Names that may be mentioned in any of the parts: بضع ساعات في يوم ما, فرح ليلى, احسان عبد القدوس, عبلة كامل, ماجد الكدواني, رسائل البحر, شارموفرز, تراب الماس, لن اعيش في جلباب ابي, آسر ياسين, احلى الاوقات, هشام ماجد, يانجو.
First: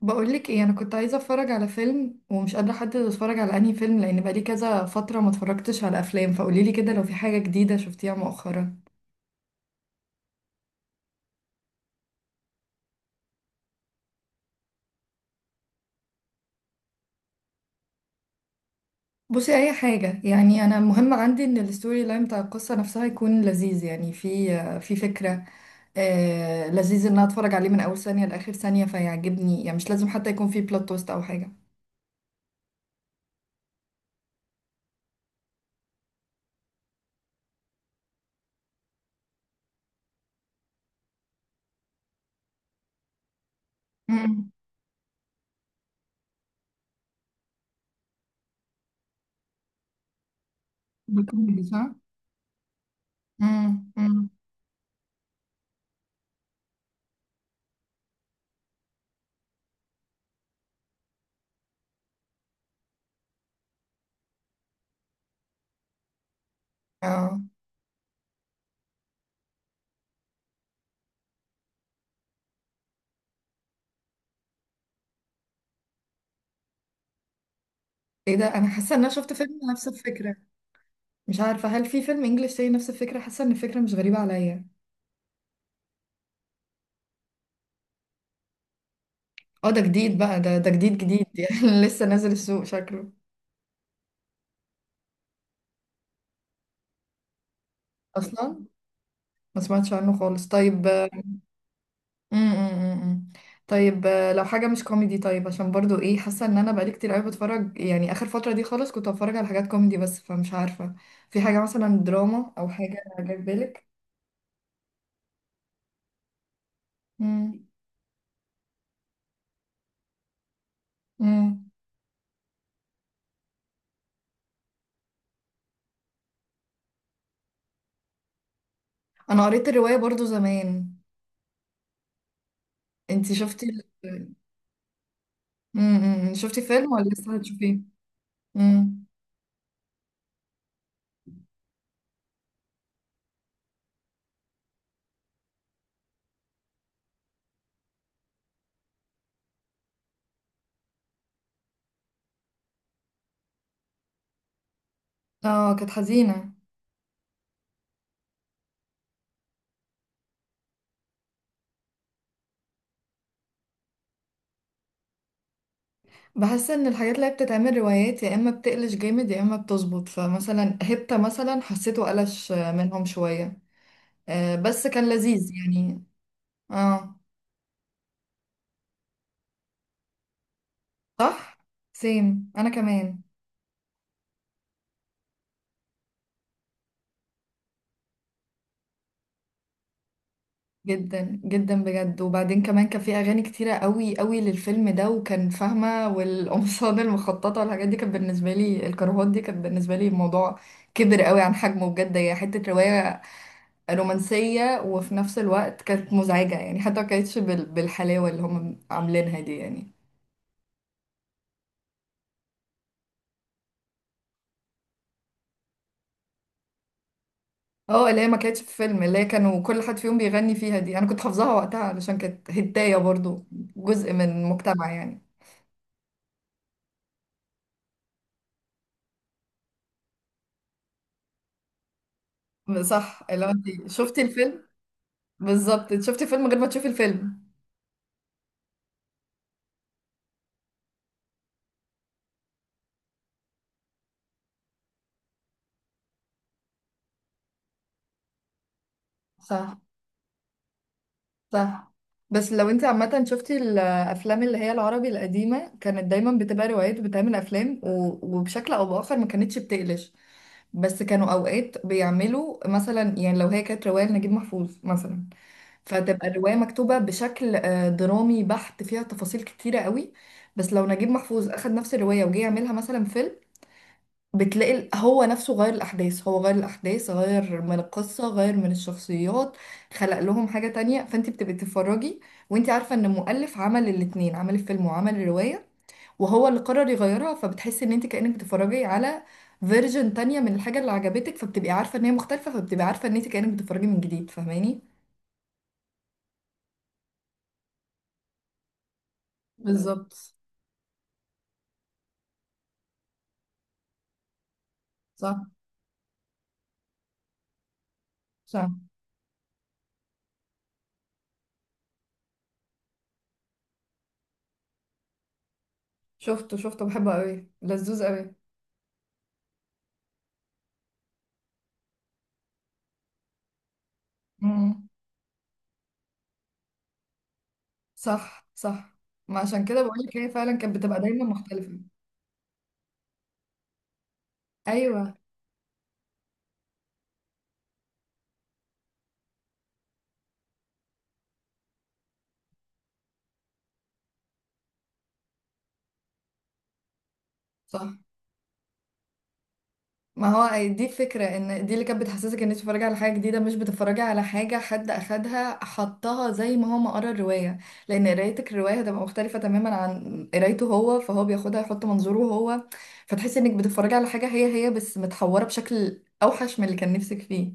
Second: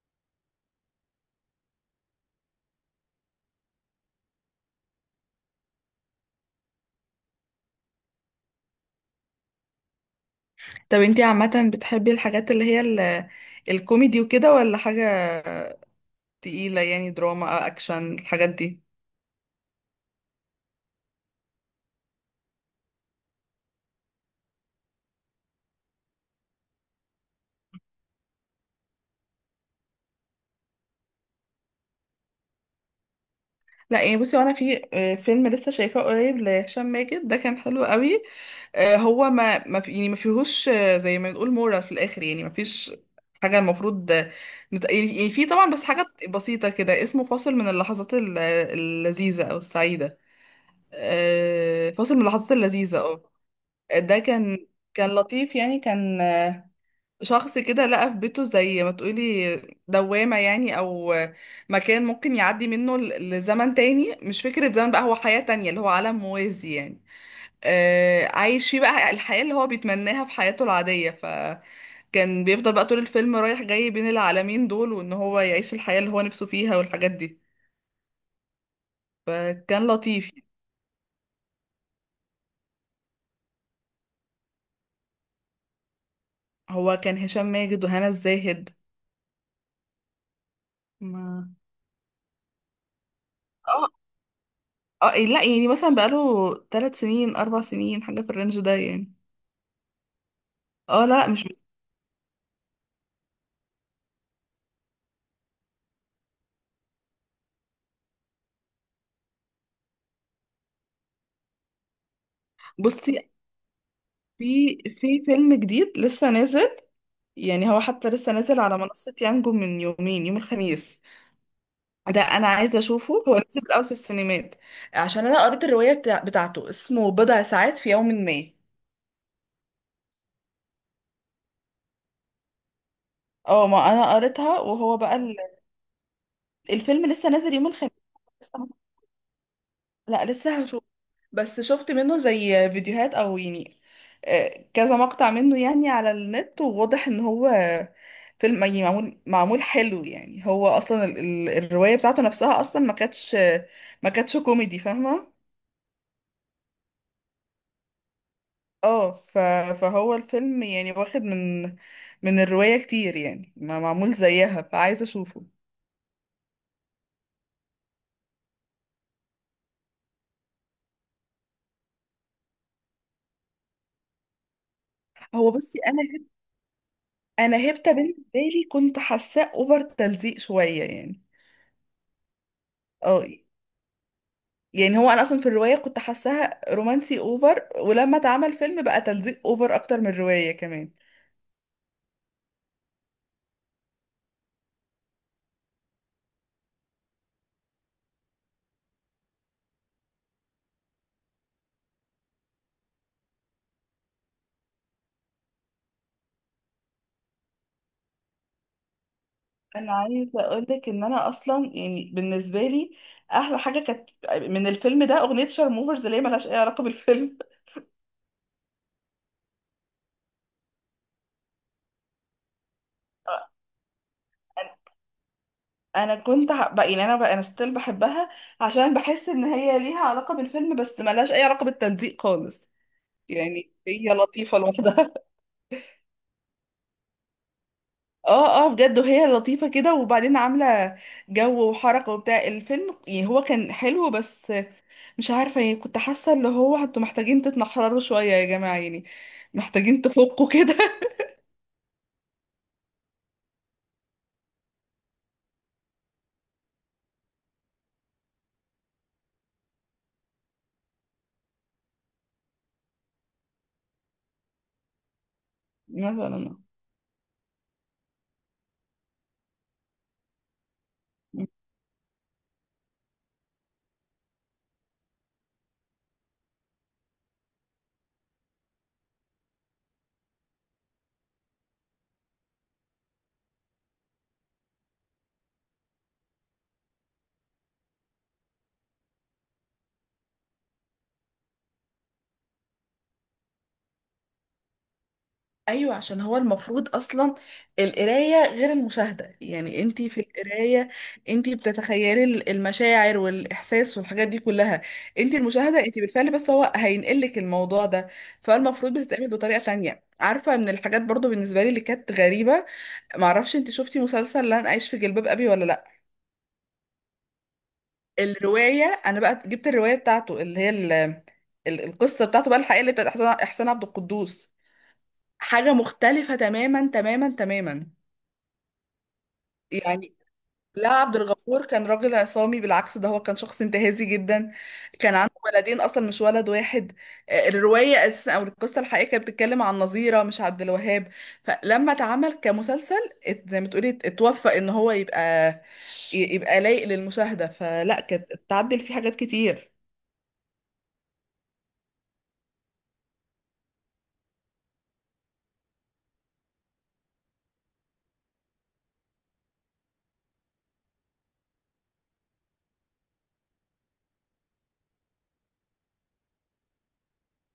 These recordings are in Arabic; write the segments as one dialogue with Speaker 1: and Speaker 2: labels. Speaker 1: بقولك ايه، انا كنت عايزه اتفرج على فيلم ومش قادره احدد اتفرج على انهي فيلم، لان بقالي كذا فتره ما اتفرجتش على افلام، فقوليلي كده لو في حاجه جديده شفتيها مؤخرا.
Speaker 2: طب انتي عامة بتحبي الحاجات الكوميدي وكده ولا حاجة تقيلة يعني دراما اكشن الحاجات دي.
Speaker 1: بصي اي حاجه، يعني انا المهم عندي ان الستوري لاين بتاع القصه نفسها يكون لذيذ، يعني في فكره. آه لذيذ ان انا اتفرج عليه من اول ثانيه لاخر ثانيه فيعجبني، يعني مش لازم حتى يكون في بلوت توست او حاجه.
Speaker 2: لا يعني بصي وانا في فيلم لسه شايفاه قريب لهشام ماجد ده كان حلو قوي. هو ما في ما فيهوش، زي ما بنقول مورال في الاخر، يعني ما فيش حاجة المفروض
Speaker 1: امم.
Speaker 2: في طبعا بس حاجة بسيطة كده، اسمه فاصل من اللحظات اللذيذة او السعيدة.
Speaker 1: بكوميدي صح؟
Speaker 2: فاصل من اللحظات اللذيذة. اه،
Speaker 1: امم،
Speaker 2: ده
Speaker 1: امم.
Speaker 2: كان لطيف. يعني كان شخص كده لقى في بيته زي ما تقولي دوامة يعني، أو مكان ممكن يعدي منه لزمن تاني، مش فكرة زمن بقى، هو حياة تانية اللي هو عالم موازي يعني.
Speaker 1: اه.
Speaker 2: آه، عايش فيه بقى الحياة اللي هو بيتمناها في حياته العادية. فكان بيفضل بقى طول الفيلم رايح جاي بين العالمين دول، وإن هو يعيش الحياة اللي هو نفسه فيها والحاجات دي.
Speaker 1: ايه ده، انا حاسه ان انا شفت فيلم
Speaker 2: فكان
Speaker 1: نفس
Speaker 2: لطيف.
Speaker 1: الفكره. مش عارفة هل في فيلم انجليش تاني نفس الفكرة. حاسة ان الفكرة مش غريبة عليا.
Speaker 2: هو كان هشام ماجد وهنا الزاهد.
Speaker 1: اه، ده جديد بقى. ده جديد جديد
Speaker 2: ما
Speaker 1: يعني لسه نازل السوق شكله.
Speaker 2: اه، اه لا يعني مثلا بقاله 3 سنين 4 سنين، حاجة في الرينج
Speaker 1: اصلا
Speaker 2: ده يعني.
Speaker 1: ما سمعتش عنه خالص. طيب،
Speaker 2: اه لا مش.
Speaker 1: م- م- م- م. طيب، لو حاجة مش كوميدي. طيب، عشان برضو ايه، حاسة ان انا بقالي كتير قوي بتفرج، يعني اخر فترة دي خالص كنت بتفرج على حاجات كوميدي بس، فمش عارفة في حاجة مثلا دراما او حاجة
Speaker 2: بصي،
Speaker 1: جاية في بالك؟
Speaker 2: في فيلم جديد لسه نازل،
Speaker 1: م-
Speaker 2: يعني هو حتى لسه نازل على منصة يانجو من يومين، يوم الخميس.
Speaker 1: م.
Speaker 2: ده انا عايزة اشوفه. هو نزل الاول في السينمات، عشان انا قريت الرواية بتاعته، اسمه بضع ساعات في يوم ما.
Speaker 1: انا قريت الرواية برضو زمان. انتي شفتي
Speaker 2: اه،
Speaker 1: ال...
Speaker 2: ما انا قريتها. وهو بقى
Speaker 1: م- م- م. شفتي فيلم ولا
Speaker 2: الفيلم لسه
Speaker 1: لسه
Speaker 2: نازل يوم
Speaker 1: هتشوفيه؟
Speaker 2: الخميس. لسه-
Speaker 1: م.
Speaker 2: لا لسه هشوفه، بس شفت منه زي فيديوهات او يعني كذا مقطع منه يعني على النت، وواضح ان هو فيلم يعني معمول حلو، يعني هو اصلا الرواية بتاعته نفسها اصلا ما كانتش، ما كانتش كوميدي، فاهمة.
Speaker 1: اه، كانت حزينة.
Speaker 2: اه، فهو الفيلم يعني واخد من الرواية كتير، يعني ما معمول زيها، فعايزة اشوفه.
Speaker 1: بحس ان الحاجات اللي هي بتتعمل روايات يا اما بتقلش جامد يا اما بتظبط، فمثلا هبتة مثلا حسيته قلش منهم شوية. آه بس كان
Speaker 2: هو
Speaker 1: لذيذ
Speaker 2: بصي انا
Speaker 1: يعني. اه.
Speaker 2: انا هبته بالنسبة لي كنت حاساه اوفر تلزيق شوية يعني.
Speaker 1: صح. سيم، انا كمان.
Speaker 2: اه، يعني هو انا اصلا في الروايه كنت حاساها رومانسي اوفر، ولما اتعمل فيلم بقى تلزيق اوفر اكتر من الروايه كمان.
Speaker 1: جدا جدا بجد، وبعدين كمان كان في اغاني كتيرة قوي قوي للفيلم ده وكان فاهمة، والقمصان المخططة والحاجات دي كانت بالنسبة لي، الكروهات دي كانت بالنسبة لي الموضوع كبر قوي عن حجمه بجد. هي حتة رواية رومانسية، وفي نفس الوقت كانت مزعجة، يعني حتى ما كانتش بالحلاوة اللي هم عاملينها دي يعني.
Speaker 2: انا عايزه اقول لك ان انا اصلا يعني بالنسبه لي احلى حاجه كانت من الفيلم ده اغنيه شارموفرز، اللي هي ملهاش اي علاقه بالفيلم.
Speaker 1: اه، اللي هي ما كانتش في فيلم، اللي هي كانوا كل حد فيهم بيغني فيها دي، انا كنت حافظاها وقتها علشان كانت هداية برضو، جزء من مجتمع يعني.
Speaker 2: انا كنت ح- بقى يعني انا بقى انا ستيل بحبها، عشان بحس ان هي ليها علاقه بالفيلم، بس ملهاش اي علاقه بالتلزيق خالص.
Speaker 1: صح، لو
Speaker 2: يعني
Speaker 1: انت
Speaker 2: هي
Speaker 1: شفتي
Speaker 2: لطيفه
Speaker 1: الفيلم.
Speaker 2: لوحدها.
Speaker 1: بالظبط، انت شفتي الفيلم غير ما تشوفي الفيلم.
Speaker 2: اه، اه بجد، وهي لطيفة كده، وبعدين عاملة جو وحركة وبتاع الفيلم. يعني هو كان حلو، بس مش عارفة، يعني كنت حاسة اللي هو انتوا محتاجين تتنحرروا شوية يا جماعة يعني.
Speaker 1: صح،
Speaker 2: محتاجين تفكوا كده.
Speaker 1: صح. بس لو انت عامة شفتي الأفلام اللي هي العربي القديمة، كانت دايما بتبقى روايات وبتعمل أفلام وبشكل أو بآخر ما كانتش بتقلش. بس كانوا أوقات بيعملوا مثلا، يعني لو هي كانت رواية لنجيب محفوظ مثلا، فتبقى الرواية
Speaker 2: مثلا.
Speaker 1: مكتوبة بشكل درامي بحت، فيها تفاصيل كتيرة قوي. بس لو نجيب محفوظ أخد نفس الرواية وجه يعملها مثلا فيلم، بتلاقي هو نفسه غير الأحداث، هو غير الأحداث، غير من القصة، غير من الشخصيات، خلق لهم حاجة تانية، فانت بتبقي تتفرجي وانت عارفة ان المؤلف عمل الاتنين، عمل الفيلم وعمل الرواية، وهو اللي قرر يغيرها، فبتحسي ان انت كأنك بتتفرجي على فيرجن تانية من الحاجة اللي عجبتك، فبتبقي عارفة ان هي مختلفة، فبتبقي عارفة ان انت كأنك بتتفرجي من جديد، فاهماني؟
Speaker 2: ايوه، عشان هو المفروض اصلا القرايه غير المشاهده. يعني انتي في
Speaker 1: بالظبط.
Speaker 2: القرايه انتي بتتخيلي المشاعر والاحساس والحاجات دي كلها. انتي
Speaker 1: صح،
Speaker 2: المشاهده انتي بالفعل، بس هو هينقلك الموضوع ده.
Speaker 1: صح.
Speaker 2: فالمفروض بتتعمل بطريقه تانية، عارفه. من الحاجات برضو بالنسبه لي اللي كانت غريبه، معرفش انتي شفتي مسلسل لن اعيش في جلباب ابي ولا لا.
Speaker 1: شفته بحبه قوي، لذوذ قوي.
Speaker 2: الروايه انا بقى جبت الروايه بتاعته، اللي هي القصه بتاعته بقى الحقيقيه اللي بتاعت إحسان عبد القدوس.
Speaker 1: مم.
Speaker 2: حاجه مختلفه تماما تماما تماما.
Speaker 1: صح، صح. ما عشان كده
Speaker 2: يعني
Speaker 1: بقولك هي فعلا كانت
Speaker 2: لا،
Speaker 1: بتبقى
Speaker 2: عبد
Speaker 1: دايما
Speaker 2: الغفور
Speaker 1: مختلفة.
Speaker 2: كان راجل عصامي، بالعكس ده هو كان شخص انتهازي جدا. كان
Speaker 1: ايوه.
Speaker 2: عنده ولدين اصلا مش ولد واحد. الروايه اساسا او القصه الحقيقيه كانت بتتكلم عن نظيره مش عبد الوهاب. فلما اتعمل كمسلسل، زي ما تقولي اتوفق ان هو يبقى، يبقى لايق للمشاهده،
Speaker 1: صح.
Speaker 2: فلا كانت اتعدل فيه حاجات كتير.
Speaker 1: ما هو دي الفكره، ان دي اللي كانت بتحسسك ان انت بتتفرجي على حاجه جديده، مش بتتفرجي على حاجه حد اخدها حطها زي ما هو ما قرا الروايه. لان قرايتك الروايه هتبقى مختلفه تماما عن قرايته هو، فهو بياخدها يحط منظوره هو. فتحسي انك بتتفرجي على حاجه هي هي، بس متحوره بشكل اوحش من اللي كان نفسك فيه.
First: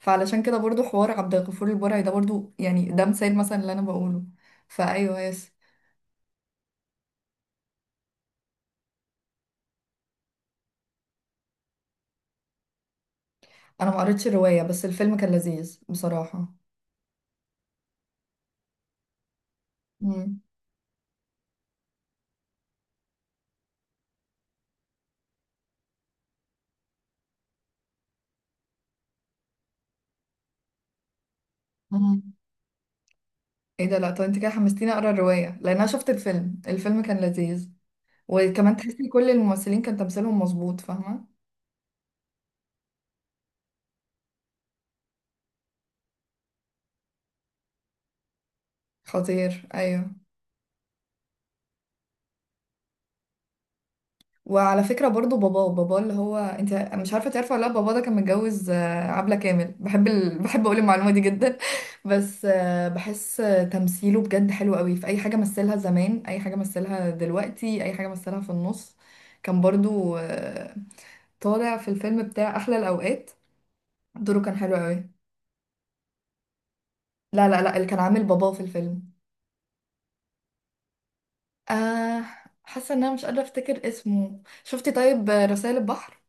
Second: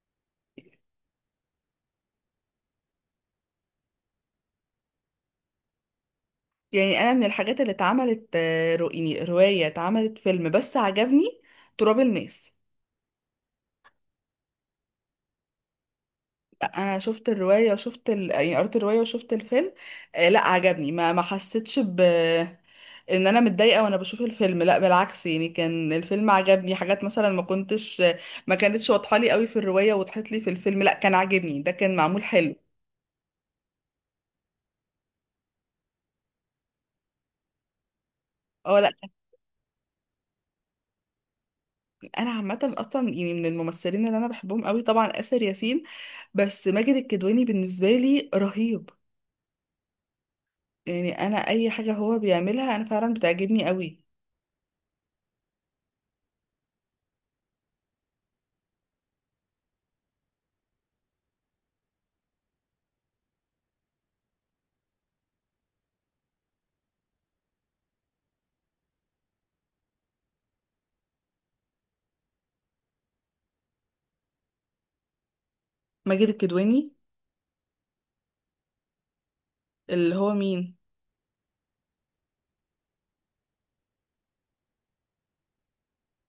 Speaker 1: فعلشان كده برضو حوار عبد الغفور البرعي ده برضو، يعني ده مثال مثلا اللي انا بقوله. فايوه، يس.
Speaker 2: يعني انا من الحاجات اللي اتعملت، روايه اتعملت فيلم بس عجبني، تراب الماس.
Speaker 1: انا ما قريتش الروايه، بس الفيلم كان لذيذ بصراحه.
Speaker 2: لا، انا شفت الروايه وشفت ال... يعني قريت الروايه وشفت الفيلم. آه لا عجبني، ما حسيتش ب ان انا متضايقه وانا بشوف الفيلم. لا بالعكس، يعني كان الفيلم عجبني، حاجات مثلا ما كانتش واضحه لي قوي في الروايه وضحت لي في الفيلم. لا كان عاجبني، ده كان معمول
Speaker 1: امم.
Speaker 2: حلو.
Speaker 1: ايه ده، لا طب انت كده حمستيني اقرا الرواية، لان انا شفت الفيلم. الفيلم كان لذيذ، وكمان
Speaker 2: اه لا
Speaker 1: تحسي كل الممثلين كان تمثيلهم مظبوط، فاهمة؟
Speaker 2: انا عامه اصلا يعني من الممثلين اللي انا بحبهم قوي طبعا آسر ياسين، بس ماجد الكدواني بالنسبه لي رهيب.
Speaker 1: خطير، ايوه.
Speaker 2: يعني انا اي حاجه هو بيعملها انا فعلا بتعجبني قوي.
Speaker 1: وعلى فكرة برضو باباه، باباه اللي هو انت مش عارفة تعرفه ولا لا، باباه ده كان متجوز عبلة كامل. بحب بحب اقول المعلومة دي جدا بس بحس تمثيله بجد حلو قوي في اي حاجة مثلها زمان، اي حاجة مثلها دلوقتي، اي حاجة مثلها في النص. كان برضو طالع في الفيلم بتاع احلى الاوقات. دوره كان حلو قوي.
Speaker 2: ماجد الكدواني
Speaker 1: لا، لا، لا، اللي كان عامل باباه في الفيلم.
Speaker 2: اللي هو مين؟
Speaker 1: آه. حاسة ان انا مش قادرة افتكر اسمه. شفتي طيب رسائل البحر؟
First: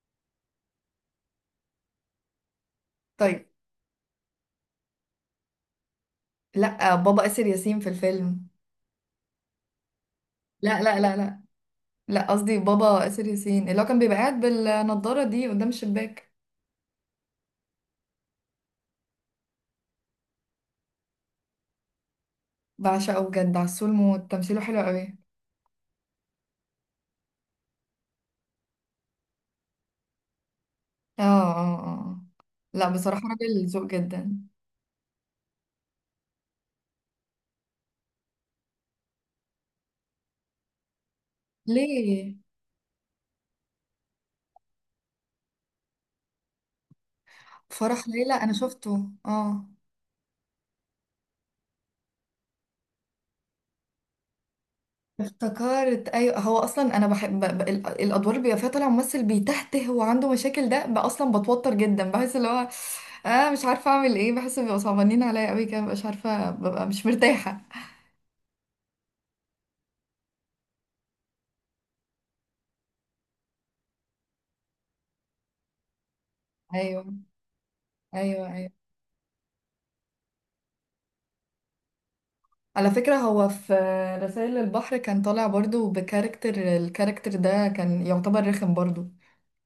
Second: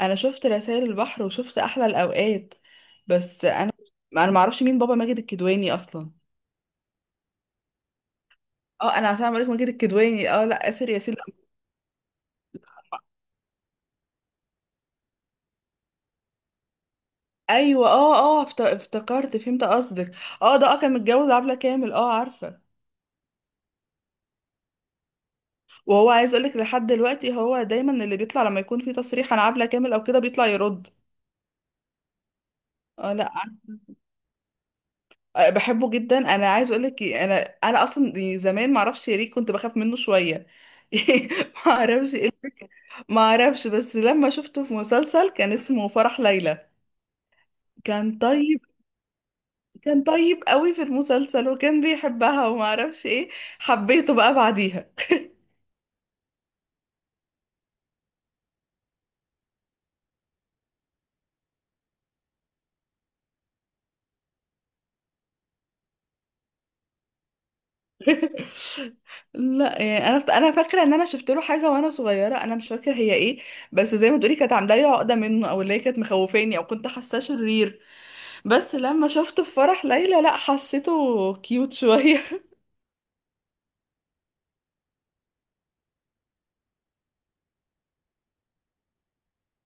Speaker 2: انا شفت رسائل البحر وشفت احلى الاوقات، بس
Speaker 1: طيب.
Speaker 2: انا ما اعرفش مين بابا ماجد الكدواني اصلا.
Speaker 1: لا، بابا آسر ياسين في الفيلم.
Speaker 2: اه انا عشان عليك ماجد الكدواني، اه لا
Speaker 1: لا،
Speaker 2: اسر
Speaker 1: لا،
Speaker 2: ياسين.
Speaker 1: لا، لا. لا، قصدي بابا آسر ياسين اللي هو كان بيبقى قاعد بالنضارة دي قدام الشباك.
Speaker 2: ايوه اه، اه افتكرت، فهمت قصدك. اه ده اه كان متجوز عبلة كامل، اه عارفه.
Speaker 1: بعشقه بجد، عسول موت، تمثيله حلو قوي.
Speaker 2: وهو عايز اقولك لحد دلوقتي هو دايما اللي بيطلع لما يكون في تصريح عن عبلة كامل او كده بيطلع يرد.
Speaker 1: اه، اه، اه. لا،
Speaker 2: اه
Speaker 1: بصراحة
Speaker 2: لا
Speaker 1: راجل ذوق
Speaker 2: عارفة.
Speaker 1: جدا.
Speaker 2: بحبه جدا. انا عايز اقولك انا، اصلا زمان ما اعرفش ليه كنت بخاف منه شويه. ما اعرفش إيه،
Speaker 1: ليه؟
Speaker 2: ما اعرفش. بس لما شفته في مسلسل كان اسمه فرح ليلى،
Speaker 1: فرح
Speaker 2: كان
Speaker 1: ليلى انا
Speaker 2: طيب،
Speaker 1: شفته، اه.
Speaker 2: كان طيب قوي في المسلسل وكان بيحبها وما اعرفش ايه، حبيته بقى بعديها.
Speaker 1: افتكرت، ايوه. هو اصلا انا بحب الادوار اللي بيبقى فيها طالع ممثل بيتهته وعنده مشاكل، ده بقى اصلا بتوتر جدا، بحس اللي هو اه، مش عارفه اعمل ايه، بحس بيبقوا صعبانين عليا قوي كده، مش عارفه، ببقى مش مرتاحه.
Speaker 2: لا يعني انا فاكره ان انا شفت له حاجه وانا صغيره، انا مش فاكره هي ايه، بس زي ما تقولي كانت عامله لي عقده منه، او اللي هي كانت مخوفاني، او كنت
Speaker 1: ايوه.
Speaker 2: حاساه شرير.
Speaker 1: ايوه، ايوه.
Speaker 2: بس لما شفته في فرح ليلى لا حسيته كيوت شويه.
Speaker 1: على فكره هو في رسائل البحر كان طالع برضو بكاركتر، الكاركتر ده كان يعتبر رخم برضو،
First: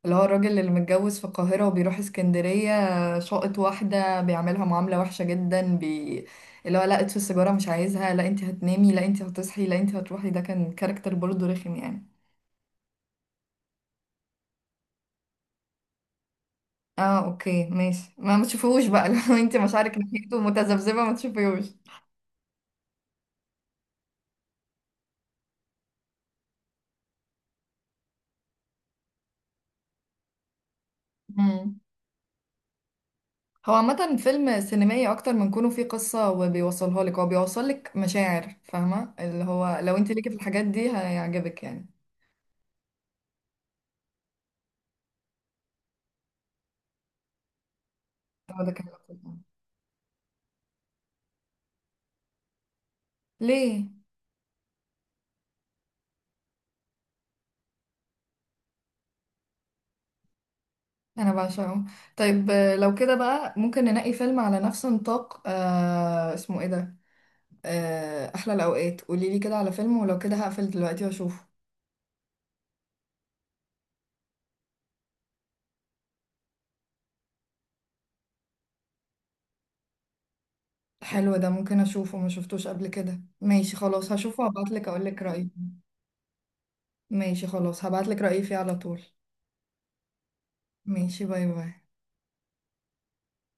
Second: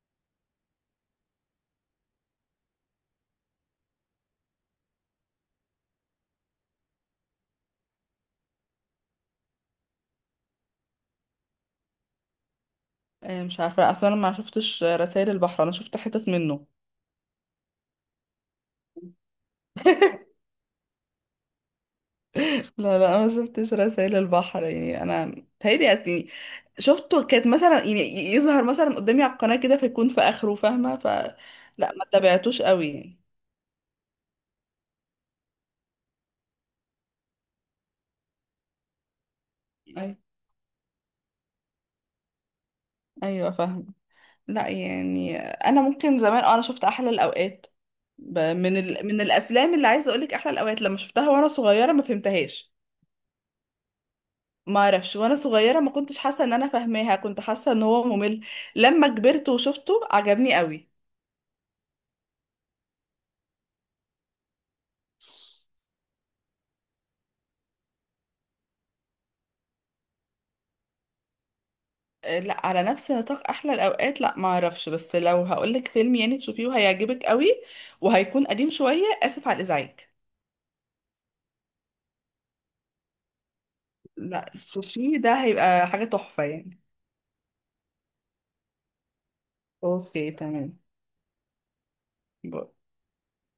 Speaker 1: اللي هو الراجل اللي متجوز في القاهرة وبيروح اسكندرية، شاقط واحدة بيعملها معاملة وحشة جدا اللي هو، لا اطفي السيجارة مش عايزها، لا انت هتنامي، لا انت هتصحي، لا انت هتروحي. ده كان كاركتر برضه رخم يعني.
Speaker 2: مش عارفه اصلا، انا ما شفتش رسائل البحر، انا شفت حتت منه.
Speaker 1: اه، اوكي، ماشي. ما تشوفيهوش بقى لو انت مشاعرك ناحيته متذبذبة ما تشوفيهوش.
Speaker 2: لا لا انا ما شفتش رسائل البحر يعني، انا تهيألي يعني شفته، كانت مثلا يعني يظهر مثلا قدامي على القناة كده فيكون في اخره فاهمة، ف
Speaker 1: مم.
Speaker 2: لا ما تابعتوش قوي.
Speaker 1: هو عامة فيلم سينمائي أكتر من كونه فيه قصة وبيوصلها لك، هو بيوصل لك مشاعر، فاهمة؟ اللي هو لو انت
Speaker 2: يعني
Speaker 1: ليكي في الحاجات دي هيعجبك يعني.
Speaker 2: ايوه فاهمة. لا يعني انا ممكن زمان، اه انا شفت احلى الاوقات،
Speaker 1: هو ده
Speaker 2: من
Speaker 1: كان
Speaker 2: من
Speaker 1: الأفضل.
Speaker 2: الافلام اللي عايزه اقول لك، احلى الاوقات لما شفتها وانا صغيره ما فهمتهاش.
Speaker 1: ليه؟
Speaker 2: ما اعرفش، وانا صغيره ما كنتش حاسه ان انا فاهماها، كنت حاسه ان هو ممل. لما كبرت وشفته عجبني قوي.
Speaker 1: انا بعشقه. طيب، لو كده بقى ممكن ننقي فيلم على نفس نطاق. اسمه ايه ده؟ احلى الاوقات. قولي لي كده على فيلم، ولو كده هقفل دلوقتي واشوفه.
Speaker 2: لا على نفس نطاق احلى الاوقات لا ما اعرفش، بس لو هقولك فيلم يعني تشوفيه وهيعجبك قوي وهيكون قديم شوية، اسف على الازعاج.
Speaker 1: حلو، ده ممكن اشوفه، ما شفتوش قبل كده. ماشي، خلاص هشوفه
Speaker 2: لا
Speaker 1: وابعتلك
Speaker 2: شوفيه،
Speaker 1: اقولك
Speaker 2: ده
Speaker 1: رأيي.
Speaker 2: هيبقى حاجة تحفة يعني.
Speaker 1: ماشي، خلاص هبعتلك رأيي فيه على طول.
Speaker 2: اوكي تمام.
Speaker 1: ماشي، باي باي.